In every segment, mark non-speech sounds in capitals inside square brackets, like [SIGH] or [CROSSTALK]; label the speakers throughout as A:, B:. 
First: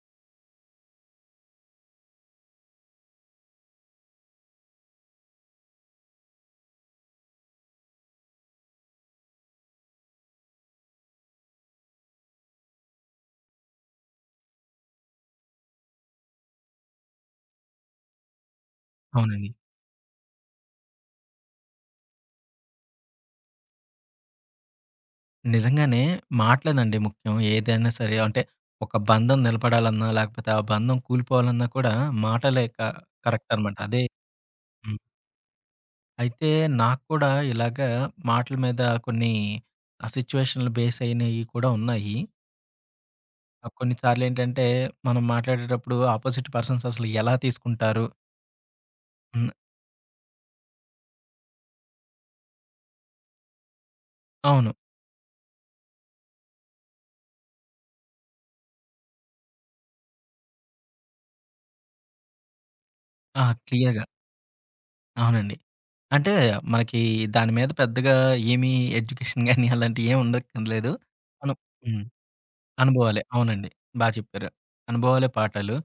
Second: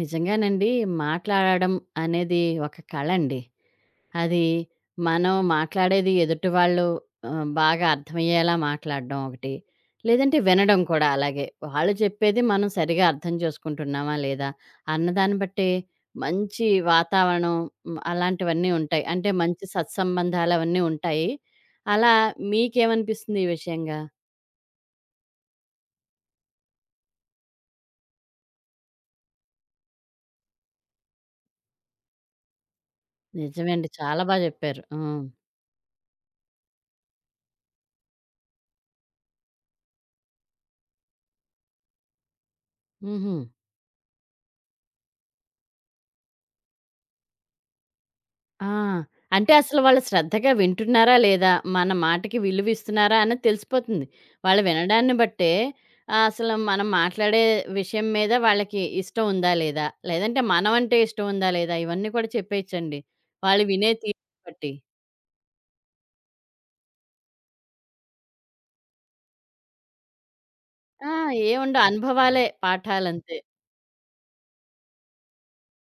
A: నిజంగానండి. మాట్లాడడం అనేది ఒక కళండి. అది మనం మాట్లాడేది ఎదుటి వాళ్ళు బాగా అర్థమయ్యేలా మాట్లాడడం ఒకటి. లేదంటే వినడం కూడా అలాగే. వాళ్ళు చెప్పేది మనం సరిగా అర్థం చేసుకుంటున్నామా లేదా? అన్నదాన్ని బట్టే మంచి వాతావరణం అలాంటివన్నీ ఉంటాయి. అంటే
B: అవునండి.
A: మంచి సత్సంబంధాలవన్నీ ఉంటాయి. అలా మీకేమనిపిస్తుంది ఈ విషయంగా?
B: నిజంగానే మాటలేనండి ముఖ్యం. ఏదైనా సరే అంటే ఒక బంధం నిలబడాలన్నా, లేకపోతే ఆ బంధం కూలిపోవాలన్నా కూడా మాటలే కరెక్ట్
A: నిజమే
B: అనమాట.
A: అండి.
B: అదే.
A: చాలా బా జెప్పారు. ఆ!
B: హ్మ్. అయితే నాకు కూడా ఇలాగ మాటల మీద కొన్ని ఆ సిట్యుయేషన్‌లు బేస్ అయినయి కూడా ఉన్నాయి.
A: హుహు.
B: కొన్నిసార్లేంటంటే మనం మాట్లాడేటప్పుడు అపోజిట్ పర్సన్స్ అసలు ఎలా తీసుకుంటారు?
A: ఆ!
B: హ్మ్.
A: అంటే అసలు వాళ్ళు శ్రద్ధగా వింటున్నారా లేదా? మన మాటకి విలువ ఇస్తున్నారా అన్నది తెలిసిపోతుంది. వాళ్ళు
B: అవును.
A: వినడాన్ని బట్టే అసలు మనం మాట్లాడే విషయం మీద వాళ్ళకి ఇష్టం ఉందా లేదా? లేదంటే మనం అంటే ఇష్టం ఉందా లేదా? ఇవన్నీ కూడా చెప్పేయొచ్చండి.
B: ఆ,
A: వాళ్ళు వినే
B: క్లియర్‌గా.
A: తీరుని బట్టి.
B: అవునండి. అంటే మనకి దాని మీద పెద్దగా ఏమి ఎడ్యుకేషన్ గాని అలాంటియేమి ఉండక్కర్లేదు.
A: ఆ!
B: మనం.
A: ఏముండవు
B: హ్మ్.
A: అనుభవాలే
B: అనుభవాలే.
A: పాఠాలంతే.
B: అవునండి. బా చెప్పారు. అనుభవాలే పాఠాలు.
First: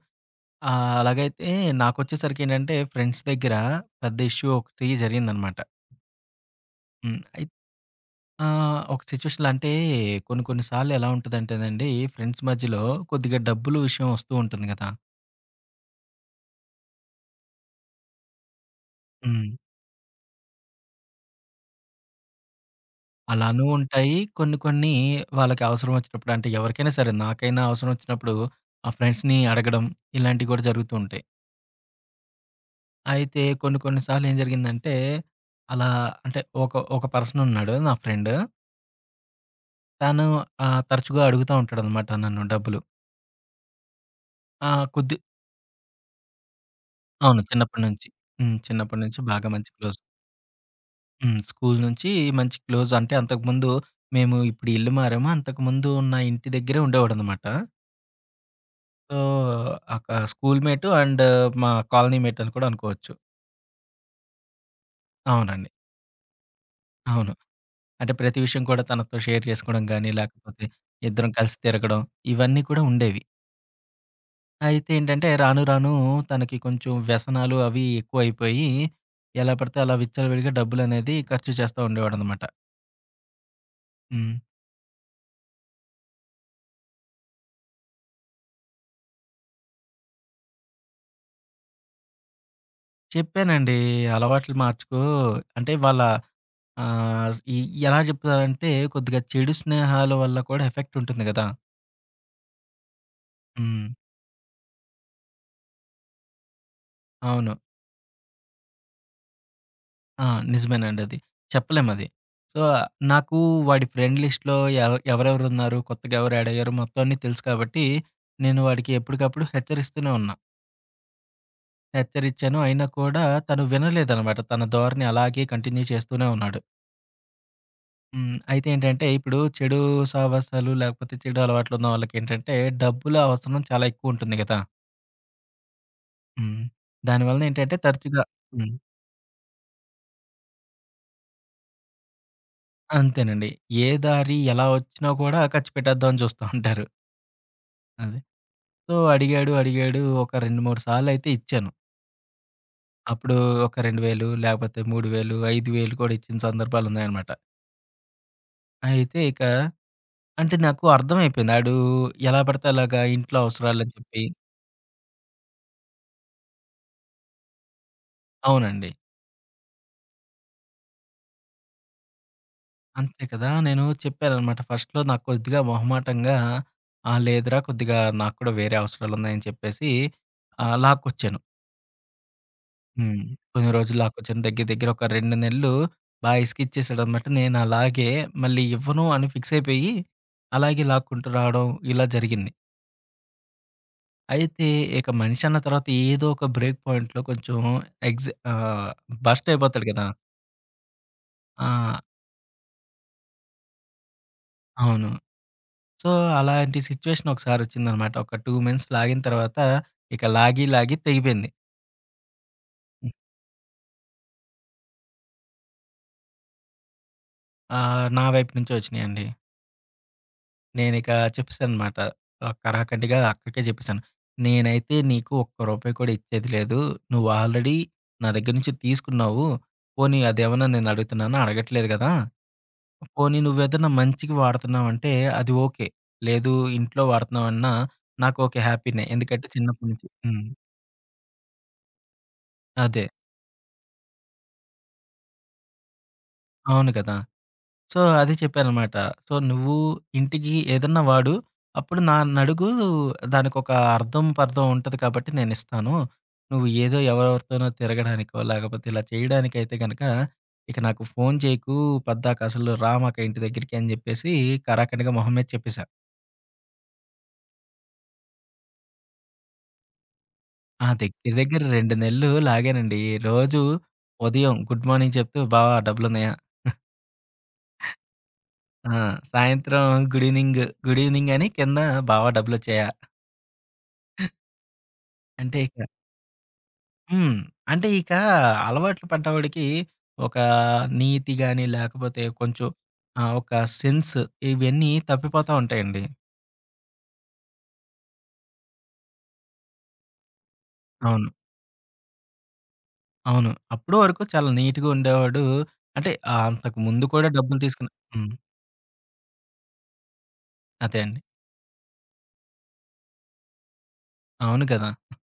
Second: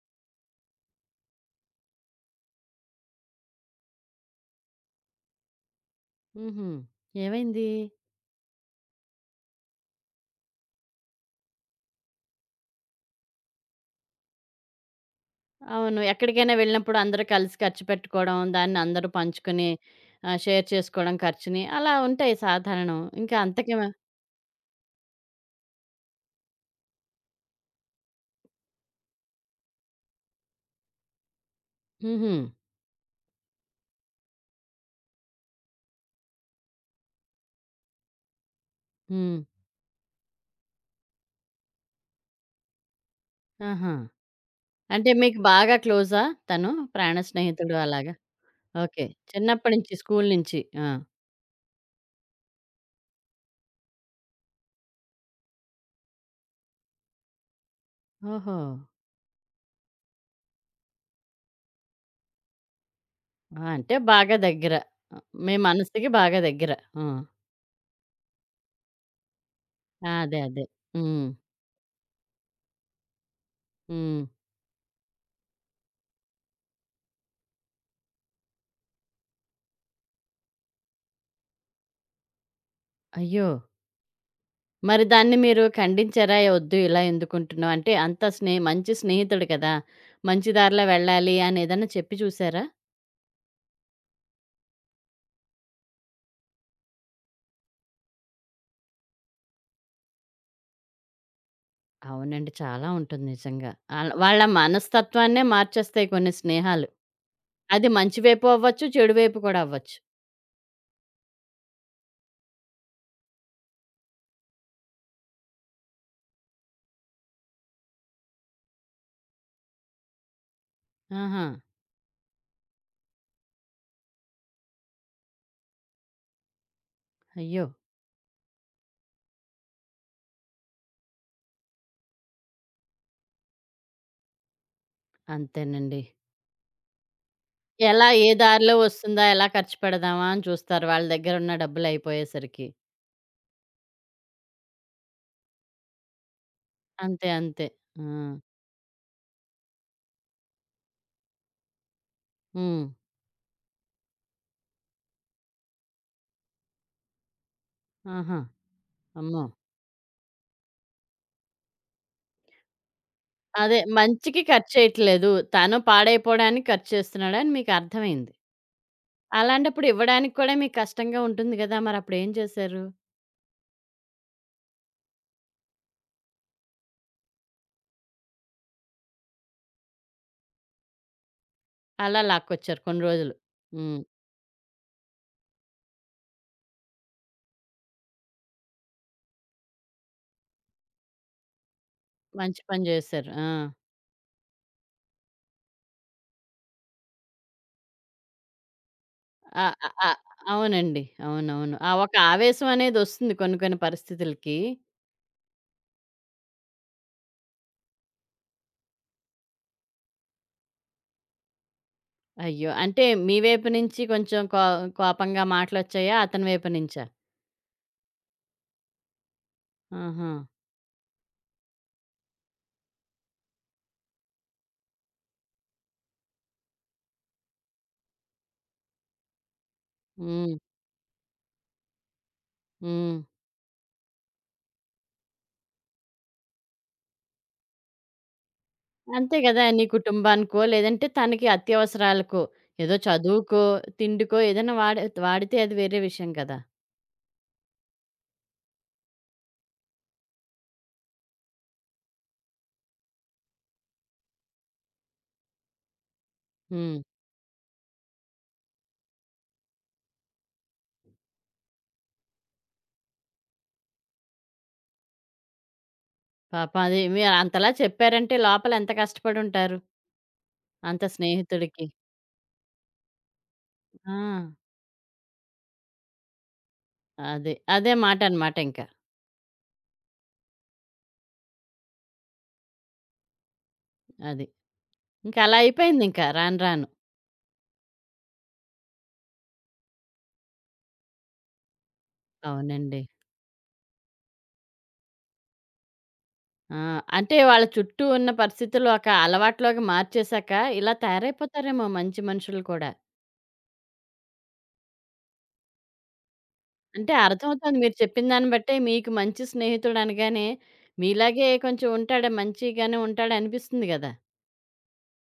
B: అలాగైతే నాకొచ్చేసరికేంటంటే ఫ్రెండ్స్ దగ్గర పెద్ద ఇష్యూ ఒకటి జరిగిందనమాట.
A: హుహు.
B: హ్మ్. అయి
A: ఏమైంది?
B: ఒక సిచ్యుయేషన్‌లో అంటే కొన్ని కొన్ని సార్లు ఎలా ఉంటదంటేనండి ఫ్రెండ్స్ మధ్యలో కొద్దిగా డబ్బులు విషయం వస్తూ ఉంటుంది గదా!
A: అవును. ఎక్కడికైనా వెళ్ళినప్పుడు అందరూ కలిసి ఖర్చు పెట్టుకోవడం, దాన్ని అందరూ
B: హ్మ్.
A: పంచుకొని షేర్ చేసుకోవడం ఖర్చుని అలా ఉంటాయి సాధారణం. ఇంకా
B: అలానూ
A: అంతకేమ
B: ఉంటాయి. కొన్ని కొన్ని వాళ్ళకి అవసరం వచ్చినప్పుడు అంటే ఎవరికైనా సరే నాకైనా అవసరం వచ్చినప్పుడు ఆ ఫ్రెండ్స్‌ని అడగడం ఇలాంటివి గూడా జరుగుతూ ఉంటాయి.
A: హుహు.
B: అయితే కొన్ని కొన్ని సార్లు ఏం జరిగిందంటే, అలా అంటే ఒక ఒక పర్సన్ ఉన్నాడు నా ఫ్రెండ్.
A: హ్మ్.
B: తను తరచుగా అడుగుతా ఉంటాడనమాట నన్ను డబ్బులు.
A: ఆహా!
B: ఆ,
A: అంటే
B: కొద్ది.
A: మీకు బాగా క్లోజా తను? ప్రాణ
B: అవును,
A: స్నేహితుడు
B: చిన్నప్పటి నుంచి.
A: అలాగా?
B: హ్మ్. చిన్నప్పటి
A: ఓకే.
B: నుంచి బాగా మంచి
A: చిన్నప్పటి నుంచి
B: క్లోజ్.
A: స్కూల్ నుంచి. ఆ!
B: హ్మ్. స్కూల్ నుంచి మంచి క్లోజ్. అంటే అంతకుముందు, మేము ఇప్పుడు ఇల్లు మారాము, అంతకుముందు ఉన్న ఇంటి దగ్గరే ఉండేవాడనమాట.
A: ఓహో!
B: సో, ఒక స్కూల్ మేట్ అండ్ మా కాలనీ మేట్ అని కూడా అనుకోవచ్చు.
A: ఆ! అంటే బాగా దగ్గర. ఆహ్, మీ
B: అవునండి.
A: మనసుకి బాగా దగ్గర. ఆ!
B: అవును. అంటే ప్రతి విషయం కూడా తనతో షేర్ చేసుకోవడం గాని,
A: ఆ, అదే.
B: లేకపోతే
A: అదే. హ్మ్.
B: ఇద్దరం కలిసి తిరగడం, ఇవన్నీ కూడా ఉండేవి.
A: హ్మ్.
B: అయితే ఏంటంటే రాను రాను తనకి కొంచెం వ్యసనాలు అవి ఎక్కువైపోయి, ఎలా పడితే అలా విచ్చలవిడిగా డబ్బులనేది ఖర్చు చేస్తా ఉండేవాడనమాట.
A: అయ్యో!
B: హ్మ్.
A: మరి దాన్ని మీరు ఖండించారా? "ఒద్దు ఇలా ఎందుకుంటున్నావు?" అంటే అంత మంచి స్నేహితుడు కదా! మంచి దారిలో వెళ్ళాలి అని ఏదన్నా చెప్పి చూసారా?
B: చెప్పానండి, అలవాట్లు మార్చుకో అంటే. వాళ్ళ ఆహ్, ఈ ఎలా చెప్తారంటే, కొద్దిగా చెడు స్నేహాల వల్ల కూడా ఎఫెక్ట్ ఉంటుంది గదా!
A: అవునండి. చాలా ఉంటుంది నిజంగా.
B: హ్మ్.
A: వాళ్ళ మనస్తత్వాన్నే మార్చేస్తాయి కొన్ని స్నేహాలు.
B: అవును.
A: అది మంచి వైపు అవ్వచ్చు, చెడు వైపు కూడా అవ్వచ్చు.
B: ఆ, నిజమేనండి అది. చెప్పలేమది. సో, నాకు వాడి ఫ్రెండ్ లిస్ట్‌లో ఎవరెవరున్నారు, కొత్తగా ఎవరు యాడ్ అయ్యారు, మొత్తం అన్నీ తెలుసు కాబట్టి, నేను వాడికి ఎప్పటికప్పుడు హెచ్చరిస్తూనే ఉన్నా.
A: ఆహా!
B: హెచ్చరిచ్చాను. అయినా కూడా తను వినలేదనమాట. తన ధోరణి అలాగే కంటిన్యూ చేస్తూనే ఉన్నాడు.
A: అయ్యో!
B: హ్మ్. అయితే ఏంటంటే, ఇప్పుడు చెడు సావాసాలు లేకపోతే చెడు అలవాట్లున్న వాళ్ళకేంటంటే, డబ్బుల అవసరం చాలా ఎక్కువుంటుంది గదా!
A: అంతేనండి.
B: హ్మ్. దానివలన ఏంటంటే తరచుగా.
A: ఏ
B: హ్మ్.
A: దారిలో వస్తుందా? ఎలా ఖర్చు పెడదామా అని చూస్తారు వాళ్ళ దగ్గరున్న డబ్బులయిపోయేసరికి.
B: అంతేనండి. ఏ దారి ఎలా వచ్చినా కూడా ఖర్చు పెట్టేద్దామని చూస్తా ఉంటారు.
A: అంతే. అంతే. ఆ!
B: అది. సో, అడిగాడు, అడిగాడు. ఒక 2, 3 సార్లయితే ఇచ్చాను.
A: హ్మ్.
B: అప్పుడు ఒక 2,000 లేకపోతే 3,000, 5,000 కూడా ఇచ్చిన సందర్భాలున్నాయనమాట.
A: ఆహా!
B: అయితే ఇక
A: అమ్మో!
B: అంటే నాకు అర్థమైపోయింది. ఆడు ఎలా పడితే అలాగా ఇంట్లో
A: అదే
B: అవసరాలని చెప్పి.
A: మంచికి ఖర్చేయట్లేదు. తను పాడైపోవడానికి ఖర్చు చేస్తున్నాడని మీకర్థమైంది.
B: అవునండి.
A: అలాంటప్పుడు ఇవ్వడానికి కూడా మీకు కష్టంగా ఉంటుంది గదా! మరప్పుడేం చేశారు?
B: అంతే కదా! నేను చెప్పాననమాట. ఫస్ట్‌లో నాకు కొద్దిగా మొహమాటంగా, "ఆ, లేదురా కొద్దిగా నాకు కూడా వేరే అవసరాలున్నాయి" అని చెప్పేసి లాక్కొచ్చాను.
A: అలా లాక్కొచ్చారు కొన్ని
B: హ్మ్.
A: రోజులు.
B: కొన్ని
A: హ్మ్.
B: రోజులు ఆకొచ్చిన దగ్గర దగ్గర ఒక 2 నెలలు బాగా ఇసికిచ్చేసాడనమాట. నేను అలాగే మళ్ళీ ఇవ్వను అని ఫిక్స్ అయిపోయి, అలాగే లాక్కుంటూ రావడం ఇలా జరిగింది.
A: మంచి పని జేశారు. ఆ!
B: అయితే ఇక మనిషి అన్న తర్వాత ఏదో ఒక బ్రేక్ పాయింట్‌లో కొంచెం ఎగ్జ్ ఆహ్, బస్ట్
A: ఆ!
B: అయిపోతాడు
A: ఆ!
B: కదా!
A: ఆ! అవునండి.
B: ఆ.
A: అవునవును. ఆ ఒక ఆవేశం అనేదొస్తుంది కొన్ని కొన్ని పరిస్థితులకి.
B: అవును. సో, అలాంటి సిట్యుయేషన్ ఒకసారొచ్చిందనమాట. ఒక 2 మంత్స్ లాగిన తర్వాత ఇక లాగి, లాగి తెగిపోయింది.
A: అయ్యో! అంటే మీ వైపు నుంచి కొంచెం కోపంగా మాటలొచ్చాయా? అతని వైపు నుంచా?
B: నా వైపు నుంచే వచ్చినాయండి.
A: ఆహా!
B: నేనిక చెప్పేసాననమాట. కరాకండిగా అక్కడికే జెప్పేసాను. నేనైతే నీకు ఒక్క రూపాయి కూడా ఇచ్చేది లేదు. నువ్వు ఆల్రెడీ నా దగ్గర నుంచి తీసుకున్నావు. పోనీ
A: హ్మ్.
B: అదేమన్నా నేను అడుగుతున్నానా? అడగట్లేదు గదా!
A: హ్మ్.
B: పోనీ నువ్వేదన్నా మంచికి వాడుతున్నావంటే అది ఓకే. లేదు ఇంట్లో వాడుతున్నావన్నా నాకు ఓకే, హ్యాపీనే.
A: అంతే
B: ఎందుకంటే
A: గదా! నీ
B: చిన్నప్పటి నుంచి. హ్మ్.
A: కుటుంబానికో, లేదంటే తనకి అత్యవసరాలకో, ఏదో
B: అదే.
A: చదువుకో, తిండికో ఏదైనా వాడి వాడితే అది వేరే విషయం కదా!
B: అవును కదా! సో, అదే చెప్పాననమాట. సో, నువ్వు ఇంటికి ఏదన్నా వాడు. అప్పుడు నా నడుగు, దానికొక అర్థం, పర్థం ఉంటది కాబట్టి నేనిస్తాను. నువ్వు ఏదో
A: హ్మ్.
B: ఎవరెవరితోనో తిరగడానికో, లేకపోతే ఇలా చేయడానికైతే గనక, ఇక నాకు ఫోను చేయకు, పద్దాకసలు రా మాక ఇంటి దగ్గరికి అని జెప్పేసి కరాకండిగా మొహం మీద చెప్పేశా.
A: పాపం అది మీరు అంతలా చెప్పారంటే లోపల ఎంత కష్టపడుంటారు.
B: ఆ,
A: అంత
B: దగ్గర దగ్గర
A: స్నేహితుడికి.
B: 2 నెలలు లాగానండి. రోజు
A: ఆ!
B: ఉదయం గుడ్ మార్నింగ్ చెప్తూ బావ డబ్బులున్నాయా?
A: అదే. అదే మాటనమాట ఇంకా.
B: ఆ. సాయంత్రం గుడ్ ఈవెనింగ్, గుడ్ ఈవెనింగ్ అని కింద బావ డబ్బులొచ్చాయా?
A: అది. ఇంకా అలా
B: అంటే ఇక.
A: అయిపోయిందింక రాను రాను.
B: హ్మ్. అంటే ఇక అలవాట్లు పడ్డవాడికి ఒక నీతి గాని, లేకపోతే కొంచెం
A: అవునండి.
B: ఒక సెన్స్ ఇవన్నీ తప్పిపోతా ఉంటాయండి.
A: ఆ! అంటే వాళ్ళ చుట్టూ ఉన్న పరిస్థితులు ఒక అలవాటులోకి మార్చేసాక ఇలా
B: అవును.
A: తయారైపోతారేమో మంచి మనుషులు కూడా.
B: అవును, అప్పటి వరకు చాలా నీట్‌గా ఉండేవాడు. అంటే అంతకు ముందు
A: అంటే
B: కూడా డబ్బులు
A: అర్థమవుతోంది
B: తీసుకున్న.
A: మీరు చెప్పిన
B: హ్మ్.
A: దాన్ని బట్టే మీకు మంచి స్నేహితుడు అనగానే
B: అదే అండి.
A: మీలాగే కొంచెం ఉంటాడు మంచిగానే ఉంటాడనిపిస్తుంది గదా!
B: అవును కదా!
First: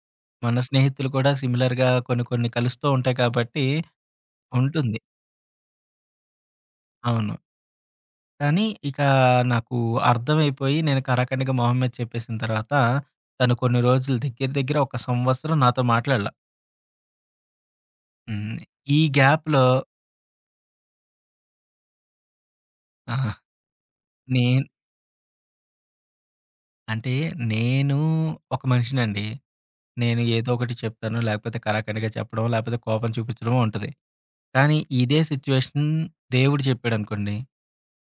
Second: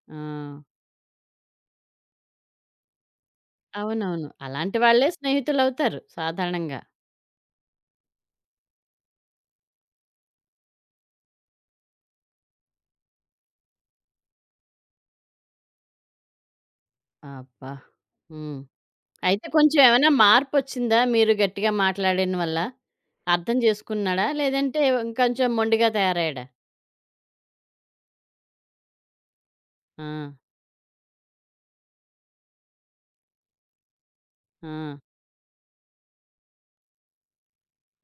A: ఆ!
B: మన స్నేహితులు కూడా సిమిలర్‌గా కొన్ని కొన్ని కలుస్తూ ఉంటాయి కాబట్టి
A: అవునవును. అలాంటి
B: ఉంటుంది.
A: వాళ్ళే స్నేహితులవుతారు సాధారణంగా.
B: అవును. కానీ ఇక నాకు అర్థమైపోయి నేను కరాకండిగా మొహం మీద చెప్పేసిన తర్వాత, తను కొన్ని రోజులు, దగ్గర దగ్గర ఒక సంవత్సరం నాతో మాట్లాడల.
A: అబ్బా!
B: హ్మ్.
A: హ్మ్.
B: ఈ
A: అయితే
B: గ్యాప్‌లో.
A: కొంచెం ఏమైనా మార్పొచ్చిందా మీరు గట్టిగా మాట్లాడిన వల్ల?
B: ఆహా.
A: అర్థం చేసుకున్నాడా?
B: నేను
A: లేదంటే ఇంకొంచెం మొండిగా తయారయ్యాడా?
B: అంటే నేను ఒక మనిషినండి.
A: ఆ!
B: నేను ఏదో ఒకటి చెప్తాను. లేకపోతే కరాకండిగా చెప్పడం, లేకపోతే కోపం చూపించడమో ఉంటది. కానీ
A: ఆ!
B: ఇదే సిట్యుయేషన్ దేవుడు చెప్పాడనుకోండి,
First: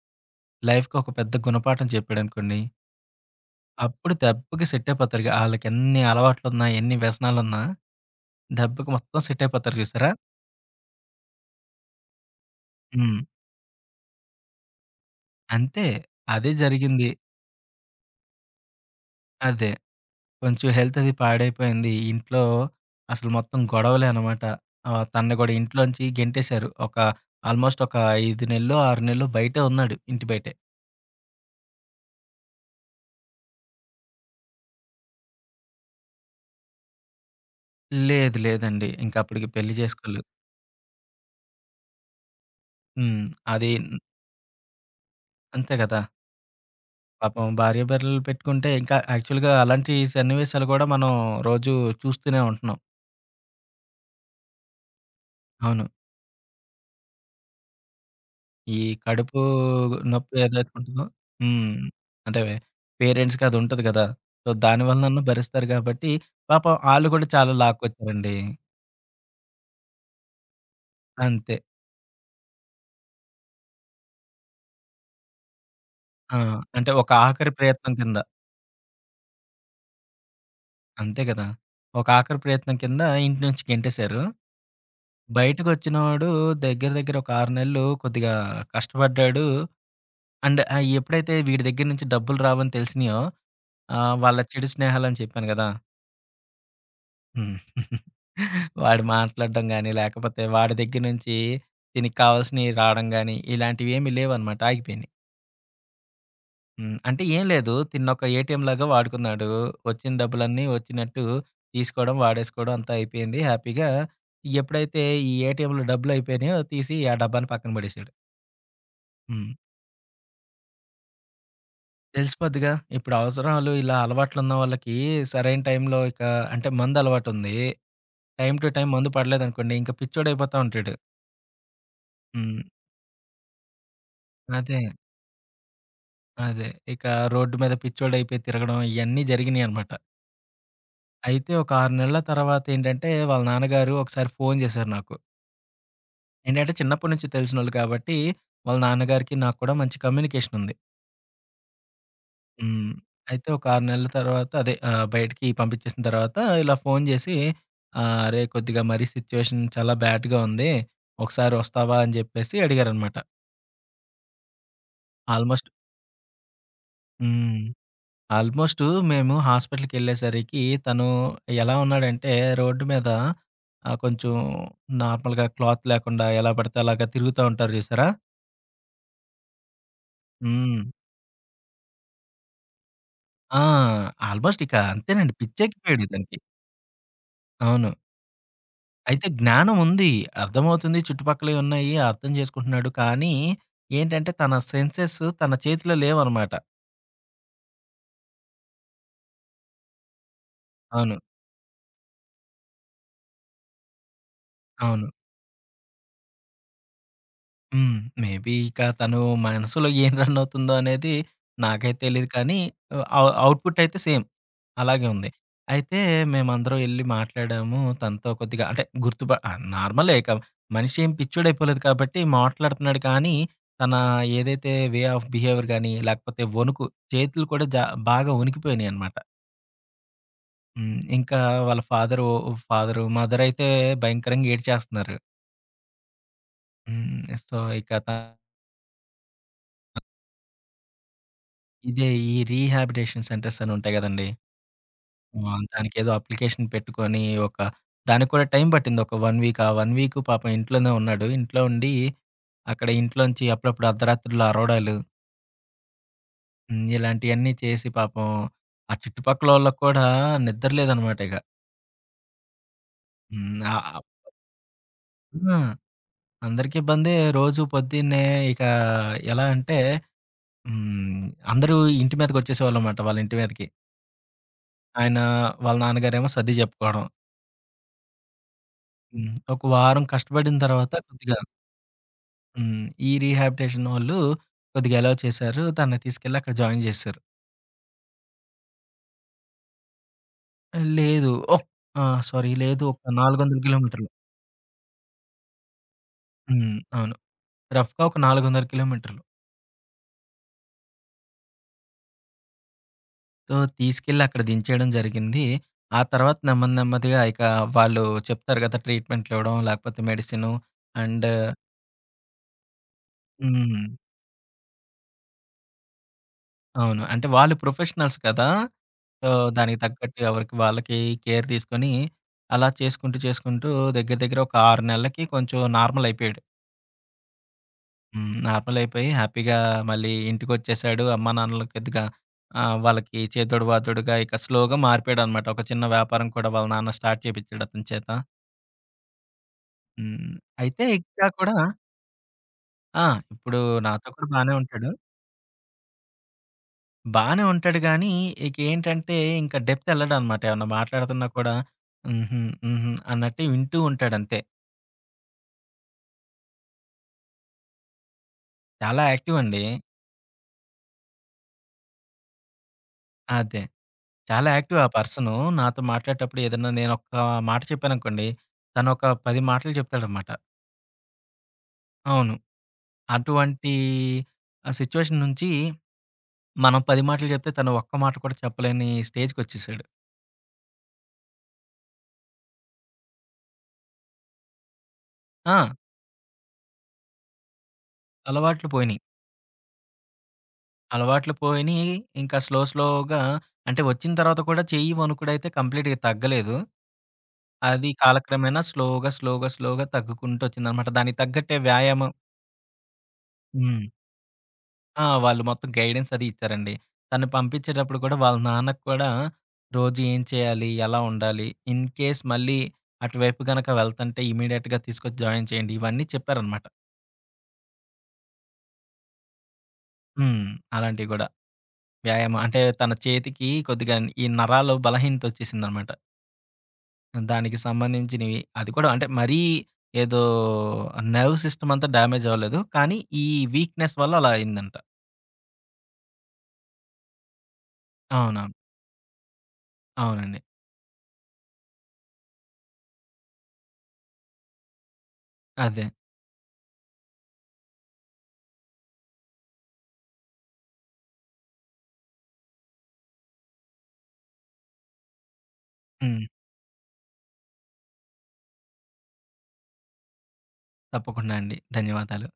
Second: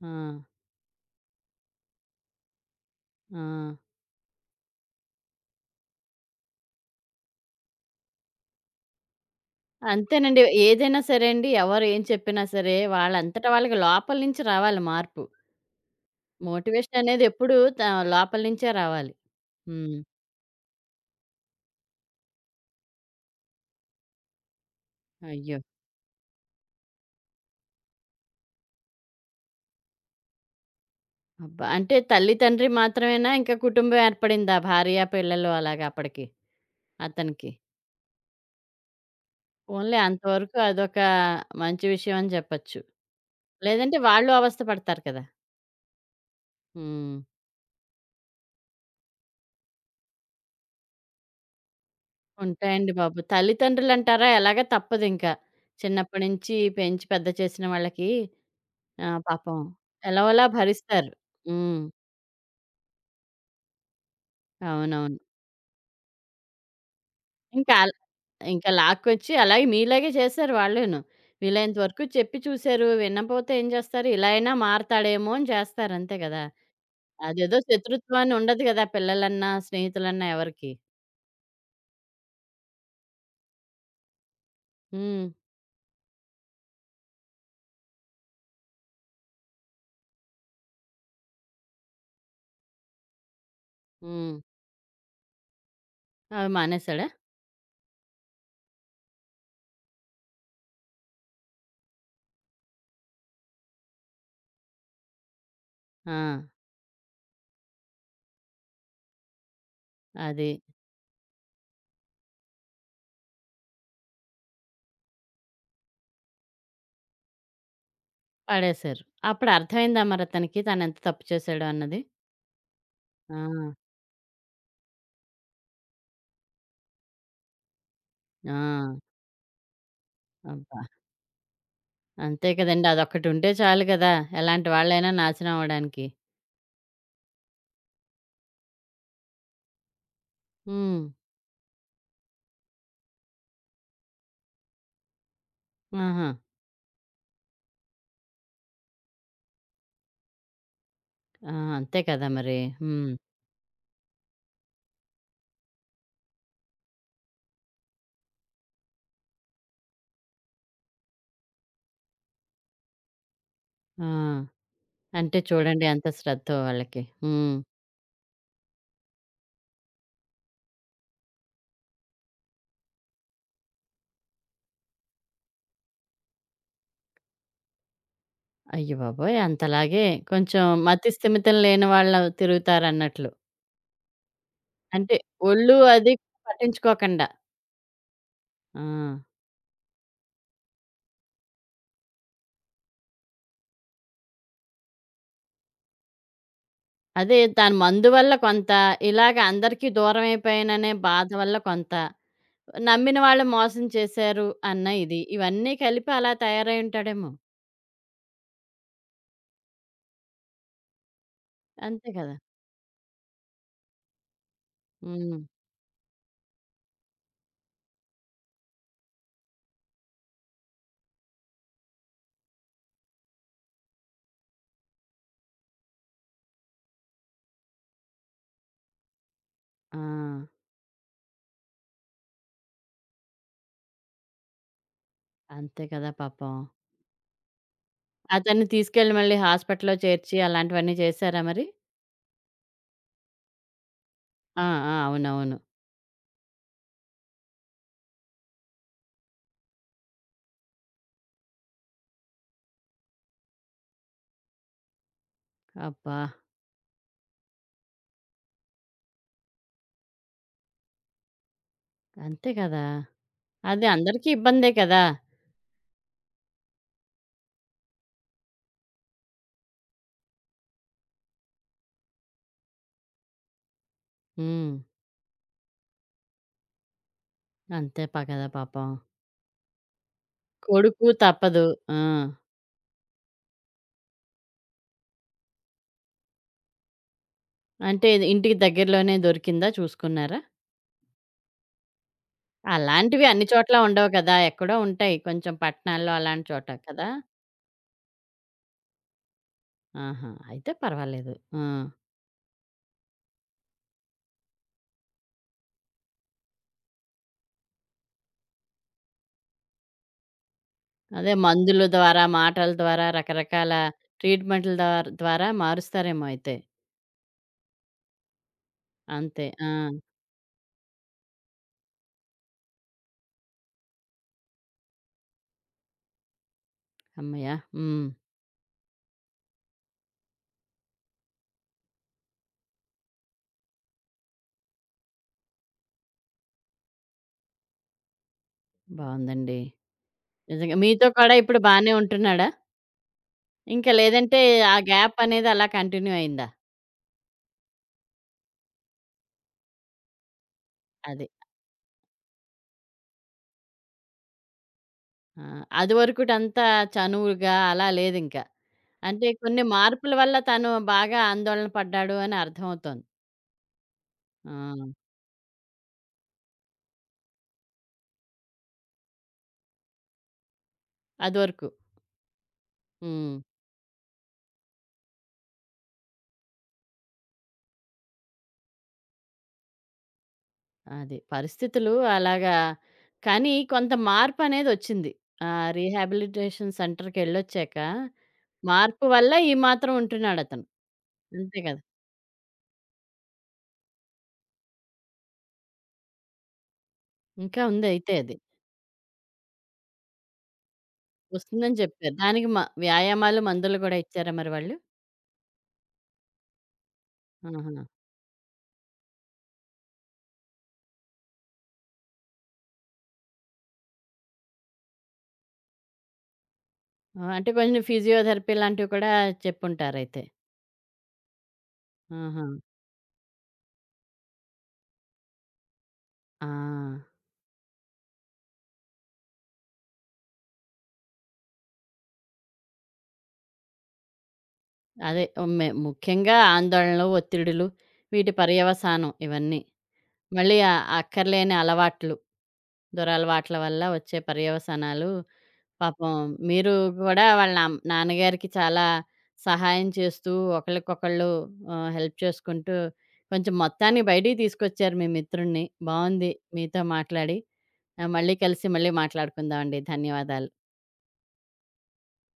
A: ఆ!
B: లైఫ్‌కి ఒక పెద్ద గుణపాఠం చెప్పాడనుకోండి,
A: ఆ!
B: అప్పుడు దెబ్బకి సెట్ అయిపోతారు. ఆళ్ళకెన్ని అలవాట్లున్నా, ఎన్ని వ్యసనాలున్నా దెబ్బకి మొత్తం సెట్ అయిపోతారు చూసారా?
A: అంతేనండి. ఏదైనా సరే అండి, ఎవరు ఏం చెప్పినా సరే,
B: హ్మ్.
A: వాళ్ళంతట వాళ్ళకి లోపల నుంచి రావాలి మార్పు.
B: అంతే. అదే
A: మోటివేషన్
B: జరిగింది.
A: అనేది ఎప్పుడూ లోపల నుంచే రావాలి.
B: అదే.
A: హ్మ్.
B: కొంచెం హెల్త్ అది పాడైపోయింది. ఇంట్లో అసలు మొత్తం గొడవలే అనమాట. తనని గూడా
A: అయ్యో!
B: ఇంట్లోంచి గెంటేశారు. ఒక ఆల్‌మోస్ట్ ఒక 5 నెల్లో, 6 నెల్లో బయటే ఉన్నాడు. ఇంటి బయటే.
A: అబ్బా! అంటే తల్లి, తండ్రి మాత్రమేనా ఇంకా కుటుంబం ఏర్పడిందా? భార్య, పిల్లలు అలాగా అప్పటికి అతనికి?
B: లేదు లేదండి, ఇంకా అప్పటికి పెళ్లి
A: పోన్లే
B: చేసుకోలేదు.
A: అంతవరకు అదొక మంచి విషయం అని చెప్పొచ్చు.
B: హ్మ్. అది.
A: లేదంటే వాళ్ళు అవస్థ పడతారు కదా!
B: అంతే గదా!
A: హ్మ్.
B: పాపం భార్య బిడ్డలు పెట్టుకుంటే ఇంకా యాక్చువల్‌గా అలాంటి సన్నివేశాలు గూడా మనం రోజు చూస్తూనే ఉంటున్నాం.
A: ఉంటాయండి బాబు. తల్లిదండ్రులంటారా ఎలాగ తప్పదింక.
B: అవును.
A: చిన్నప్పటి నుంచి పెంచి పెద్ద చేసిన వాళ్ళకి
B: ఈ కడుపు
A: పాపం
B: నొప్పి
A: ఎలాగోలా
B: ఏదైతే ఉంటుందో.
A: భరిస్తారు.
B: హ్మ్.
A: హ్మ్.
B: అంటే పేరెంట్స్‌కి అది ఉంటది కదా! సో,
A: అవునవును.
B: దానివలనన్నా భరిస్తారు కాబట్టి, పాపం ఆళ్ళు కూడా చాలా
A: ఇంకా అల్
B: లాక్కొచ్చారండి.
A: ఇంకా లాక్కొచ్చి అలాగే మీలాగే చేశారు వాళ్ళును.
B: అంతే.
A: వీలైనంత వరకు చెప్పి చూసారు. వినపోతే ఏం చేస్తారు? ఇలా అయినా మారతాడేమో అని చేస్తారు అంతే
B: ఆ,
A: కదా!
B: అంటే ఒక ఆఖరి
A: అదేదో
B: ప్రయత్నం కింద.
A: శత్రుత్వం అని ఉండదు కదా! పిల్లలన్నా, స్నేహితులన్నా ఎవరికీ.
B: అంతే కదా! ఒక ఆఖరి ప్రయత్నం కింద ఇంటి నుంచి గెంటేశారు.
A: హ్మ్.
B: బయటకొచ్చినోడు దగ్గర దగ్గర ఒక 6 నెలలు కొద్దిగా కష్టపడ్డాడు. అండ్ ఎప్పుడైతే వీడి దగ్గర నుంచి డబ్బులు రావని తెలిసినాయో,
A: హ్మ్.
B: వాళ్ళ చెడు స్నేహాలని చెప్పాను కదా!
A: అవి మానేసాడా?
B: హ్మ్. [LAUGHS] వాడు మాట్లాడడం గాని, లేకపోతే వాడి దగ్గర నుంచి తినికి కావాల్సినయి రావడం గాని, ఇలాంటివేమీ లేవనమాట. ఆగిపోయినియి.
A: ఆ!
B: హ్మ్. అంటే ఏం లేదు, తిన్నొక ఏటీఎం లాగా వాడుకున్నాడు. వచ్చిన
A: అది.
B: డబ్బులన్నీ వచ్చినట్టు తీసుకోవడం, వాడేసుకోవడం అంతా అయిపోయింది హ్యాపీగా. ఎప్పుడైతే ఈ ఏటీఎంలో డబ్బులయిపోయినాయో తీసి ఆ డబ్బాని పక్కన పడేసాడు.
A: పడేశారు. అప్పుడు
B: హ్మ్.
A: అర్థమైందా మరతనికి తనెంత తప్పు చేశాడో అన్నది?
B: తెలిసిపోద్దిగా. ఇప్పుడు
A: ఆ!
B: అవసరాలు ఇలా అలవాట్లున్న వాళ్ళకి సరైన టైంలో ఇక అంటే మందలవాటుంది. టైమ్ టు టైమ్
A: ఆ!
B: మందు పడలేదనుకోండి, ఇంక పిచ్చోడయిపోతా
A: అబ్బా!
B: ఉంటాడు.
A: అంతే
B: హ్మ్.
A: కదండీ. అదొక్కటుంటే చాలు కదా! ఎలాంటి
B: అదే.
A: వాళ్ళైనా నాశనం అవ్వడానికి.
B: అదే. ఇక రోడ్డు మీద పిచ్చోడయిపోయి తిరగడం ఇయన్నీ జరిగినియనమాట.
A: హ్మ్.
B: అయితే ఒక 6 నెలల తర్వాతేంటంటే, వాళ్ళ నాన్నగారు ఒకసారి ఫోను జేశారు నాకు.
A: ఆహా!
B: ఏంటంటే చిన్నప్పటి నుంచి తెలిసినోళ్ళు కాబట్టి, వాళ్ళ నాన్నగారికి నాకు కూడా మంచి కమ్యూనికేషనుంది.
A: ఆ! అంతే కదా మరి.
B: హ్మ్.
A: హ్మ్.
B: అయితే ఒక 6 నెలల తర్వాత అదే బయటికి పంపించేసిన తర్వాత ఇలా ఫోను జేసి, "అరేయ్! కొద్దిగా మరీ సిచ్యువేషన్ చాలా బ్యాడ్‌గా ఉంది. ఒకసారి వస్తావా?" అని జెప్పేసి అడిగారనమాట.
A: ఆ! అంటే
B: ఆల్మోస్ట్.
A: చూడండి ఎంత శ్రద్ధో వాళ్ళకి. హ్మ్.
B: హ్మ్. ఆల్మోస్టు, మేము హాస్పిటల్‌కెళ్ళేసరికి తను ఎలా ఉన్నాడంటే, రోడ్డు మీద, కొంచెం నార్మల్‌గా క్లాత్ లేకుండా ఎలా పడితే అలాగా తిరుగుతా ఉంటారు చూసారా?
A: అయ్య బాబోయ్! అంతలాగే కొంచెం
B: హ్మ్.
A: మతి స్థిమితం లేని వాళ్ళు తిరుగుతారన్నట్లు.
B: ఆ. ఆల్మోస్ట్ ఇక
A: అంటే
B: అంతేనండి,
A: ఒళ్ళు
B: పిచ్చెక్కిపోయాడు
A: అది
B: ఇతనికి.
A: పట్టించుకోకండా.
B: అవును.
A: ఆ!
B: అయితే జ్ఞానం ఉంది. అర్థమవుతుంది. చుట్టుపక్కలయి ఉన్నాయి. అర్థం చేసుకుంటున్నాడు. కానీ ఏంటంటే, తన సెన్సెస్ తన చేతిలో లేవనమాట.
A: అదే దాని మందు వల్ల కొంత, ఇలాగ అందరికీ దూరమైపోయాననే
B: అవును.
A: బాధ వల్ల కొంత, నమ్మిన వాళ్ళు మోసం చేశారు అన్న
B: అవును.
A: ఇది. ఇవన్నీ కలిపి అలా తయారై ఉంటాడేమో!
B: హ్మ్. మేబీ ఇక తను మనసులో ఏం రన్ అవుతుందో అనేది నాకైతే
A: అంతే
B: తెలీదు
A: కదా!
B: కానీ, అవుట్‌పుట్ అయితే సేమ్ అలాగే ఉంది.
A: హ్మ్.
B: అయితే మేమందరం ఎళ్లి మాట్లాడాము. తనతో కొద్దిగా అంటే నార్మలే ఇక, మనిషి ఏం పిచ్చోడైపోలేదు కాబట్టి మాట్లాడుతున్నాడు కానీ, తన ఏదైతే వే ఆఫ్ బిహేవియర్ గాని, లేకపోతే వణుకు, చేతులు కూడా బాగా వణికిపోయినాయన్నమాట.
A: ఆ!
B: హ్మ్. ఇంకా వాళ్ళ ఫాదరు, మదర్ అయితే భయంకరంగా ఏడ్చేస్తున్నారు.
A: అంతే కదా పాపం.
B: హ్మ్. సో, ఇక త
A: అతన్ని తీసుకెళ్ళి మళ్ళీ హాస్పిటల్‌లో చేర్చి అలాంటివన్నీ చేశారా మరి?
B: ఇదే ఈ రీహాబిలిటేషన్ సెంటర్స్ అని ఉంటాయి గదండీ!
A: ఆ! ఆ! అవునవును.
B: దానికేదో అప్లికేషన్ పెట్టుకొని ఒక దానికి కూడా టైం పట్టింది. ఒక 1 వీక్. ఆ 1 వీక్ పాపం ఇంట్లోనే ఉన్నాడు. ఇంట్లో ఉండి అక్కడ ఇంట్లోంచి అప్పుడప్పుడు అర్ధరాత్రులు అరవడాలు.
A: అబ్బా!
B: హ్మ్. ఇలాంటియన్నీ చేసి పాపం ఆ చుట్టుపక్కలోళ్ళకి కూడా నిద్ర లేదనమాట ఇక.
A: అంతే కదా!
B: హ్మ్.
A: అది
B: ఆహ్.
A: అందరికీ ఇబ్బందే కదా!
B: ఆ, అందరికి ఇబ్బందే. రోజు పొద్దున్నే ఇక ఎలా అంటే. హ్మ్. అందరూ ఇంటి మీదకొచ్చేసేవాళ్ళనమాట వాళ్ళ ఇంటి మీదకి.
A: హ్మ్.
B: ఆయన వాళ్ళ నాన్నగారేమో సర్ది చెప్పుకోవడం.
A: అంతే పా కదా పాపం.
B: హ్మ్. ఒక వారం కష్టపడిన తర్వాత
A: కొడుకు
B: కొద్దిగా.
A: తప్పదు. ఆ!
B: హ్మ్. ఈ రీహాబిటేషన్ వాళ్ళు కొద్దిగా అలౌ చేశారు. తనని తీసుకెళ్ళి అక్కడ జాయిన్ చేశారు.
A: అంటే ఇది ఇంటికి దగ్గరలోనే దొరికిందా చూసుకున్నారా?
B: లేదు ఒక్ ఆ! సారీ, లేదు, ఒక
A: అలాంటివి అన్ని
B: 400
A: చోట్ల
B: కిలోమీటర్లు.
A: ఉండవు కదా! ఎక్కడో ఉంటాయి. కొంచెం పట్టణాల్లో అలాంటి చోట
B: హ్మ్.
A: కదా!
B: అవును. రఫ్‌గా ఒక 400 కిలోమీటర్లు.
A: ఆహా! అయితే పర్వాలేదు. ఆ!
B: సో, తీసుకెళ్ళి అక్కడ దించేయడం జరిగింది. ఆ తర్వాత నెమ్మది నెమ్మదిగా ఇక, వాళ్ళు చెప్తారు కదా, ట్రీట్‌మెంట్‌లివ్వడం లేకపోతే మెడిసిను అండ్.
A: అదే మందుల ద్వారా, మాటల ద్వారా, రకరకాల
B: హ్మ్.
A: ట్రీట్‌మెంట్‌ల ద్వారా మారుస్తారేమో అయితే.
B: అవును. అంటే వాళ్ళు ప్రొఫెషనల్స్ కదా! సో,
A: అంతే. ఆ!
B: దానికి అవును, తగ్గట్టు ఎవరికి వాళ్ళకి కేర్ తీసుకొని, అలా చేసుకుంటూ, చేసుకుంటూ దగ్గర దగ్గర ఒక 6 నెలలకి కొంచెం నార్మల్ అయిపోయాడు.
A: హమ్మయ్య! హ్మ్.
B: హ్మ్. నార్మల్ అయిపోయి హ్యాపీగా మళ్ళీ ఇంటికొచ్చేసాడు. అమ్మానాన్నలు కొద్దిగా, వాళ్ళకి చేదోడు వాదోడుగా ఇక స్లోగా మారిపోయాడనమాట. ఒక చిన్న వ్యాపారం కూడా వాళ్ళ నాన్న స్టార్ట్ చేపిచ్చాడు అతని చేత.
A: బావుందండి.
B: హ్మ్.
A: నిజంగా
B: అయితే
A: మీతో
B: ఇంకా
A: కూడా
B: కూడా,
A: ఇప్పుడు బానే ఉంటున్నాడా?
B: ఆ, ఇప్పుడు
A: ఇంకా
B: నాతో కూడా
A: లేదంటే
B: బానే
A: ఆ
B: ఉంటాడు.
A: గ్యాప్ అనేది అలా కంటిన్యూ అయిందా?
B: బానే ఉంటాడు గానీ, ఇకేంటంటే ఇంక డెప్తెళ్ళడనమాట. ఏమన్నా
A: అది.
B: మాట్లాడుతున్నా కూడా హుహు, హుహు అన్నట్టు వింటూ ఉంటాడంతే.
A: ఆ! అది వరకుటంతా చనువుగా అలా లేదింకా.
B: చాలా
A: అంటే కొన్ని
B: యాక్టివండి.
A: మార్పుల వల్ల తను బాగా ఆందోళన పడ్డాడు అని అర్థమవుతోంది.
B: అదే. చాలా
A: ఆ!
B: యాక్టివ్ ఆ పర్సను. నాతో మాట్లాడేటప్పుడు ఏదన్నా నేనొక్క మాట చెప్పాననుకోండి, తనొక 10 మాటలు చెప్తాడనమాట.
A: అదివరకు.
B: అవును.
A: హ్మ్.
B: అటువంటి సిచ్యువేషన్ నుంచి మనం 10 మాటలు చెప్తే తను ఒక్క మాట కూడా చెప్పలేని స్టేజ్‌కొచ్చేసాడు.
A: అది. పరిస్థితులు అలాగా కానీ కొంత మార్పనేదొచ్చింది.
B: ఆ.
A: రీహాబిలిటేషన్ సెంటర్‌కెళ్ళొచ్చాక
B: అలవాట్లు పోయినియి.
A: మార్పు వల్ల ఈ మాత్రం ఉంటున్నాడతను.
B: అలవాట్లు
A: అంతే కదా!
B: పోయినియి. ఇంకా స్లో స్లోగా, అంటే వచ్చిన తర్వాత కూడా చెయ్యి వణుకుడైతే కంప్లీట్‌గా తగ్గలేదు.
A: ఇంకా
B: అది
A: ఉందయితే అది.
B: కాలక్రమేణా స్లోగా, స్లోగా, స్లోగా తగ్గుకుంటూ వచ్చిందనమాట. దానికి తగ్గట్టే
A: వస్తుందని
B: వ్యాయామం.
A: చెప్పారు. దానికి వ్యాయామాలు, మందులు
B: హ్మ్.
A: గూడా ఇచ్చారా మరి వాళ్ళు?
B: ఆ, వాళ్ళు మొత్తం గైడెన్స్ అది ఇచ్చారండి. తను
A: ఆహా!
B: పంపించేటప్పుడు కూడా వాళ్ళ నాన్నకి కూడా రోజు ఏం చేయాలి, ఎలా ఉండాలి, ఇన్ కేస్ మళ్ళీ అటువైపు గనక వెళ్తంటే ఇమ్మీడియేట్‌గా తీసుకొచ్చి జాయిన్ చేయండి, ఇవన్నీ చెప్పారనమాట.
A: ఆ! అంటే కొన్ని ఫిజియోథెరపీ లాంటివి కూడా చెప్పుంటారయితే.
B: హ్మ్. అలాంటివి గూడా. వ్యాయామం
A: ఆహా!
B: అంటే తన చేతికి కొద్దిగా ఈ నరాలు బలహీనత వచ్చేసిందనమాట.
A: ఆ!
B: దానికి సంబంధించినవి. అది కూడా అంటే మరీ, ఏదో నర్వ్ సిస్టమ్ అంతా డ్యామేజ్ అవ్వలేదు, కానీ ఈ వీక్‌నెస్ వల్ల అలా అయిందంట.
A: అదే. ముఖ్యంగా ఆందోళనలు, ఒత్తిడులు వీటి
B: అవునవును.
A: పర్యవసానం ఇవన్నీ.
B: అవునండి.
A: మళ్ళీ అక్కర్లేని అలవాట్లు, దురలవాట్ల వల్ల వచ్చే పర్యవసానాలు
B: అదే.
A: పాపం మీరు గూడా వాళ్ళ నాన్నగారికి చాలా సహాయం చేస్తూ ఒకళ్ళకొకళ్ళు హెల్ప్ చేసుకుంటూ కొంచెం మొత్తాన్ని బయటికి తీసుకొచ్చారు మీ మిత్రుడిని.
B: హ్మ్.
A: బావుంది మీతో మాట్లాడి. మళ్ళీ కలిసి మళ్ళీ మాట్లాడుకుందామండి. ధన్యవాదాలు.
B: తప్పకుండా అండి. ధన్యవాదాలు.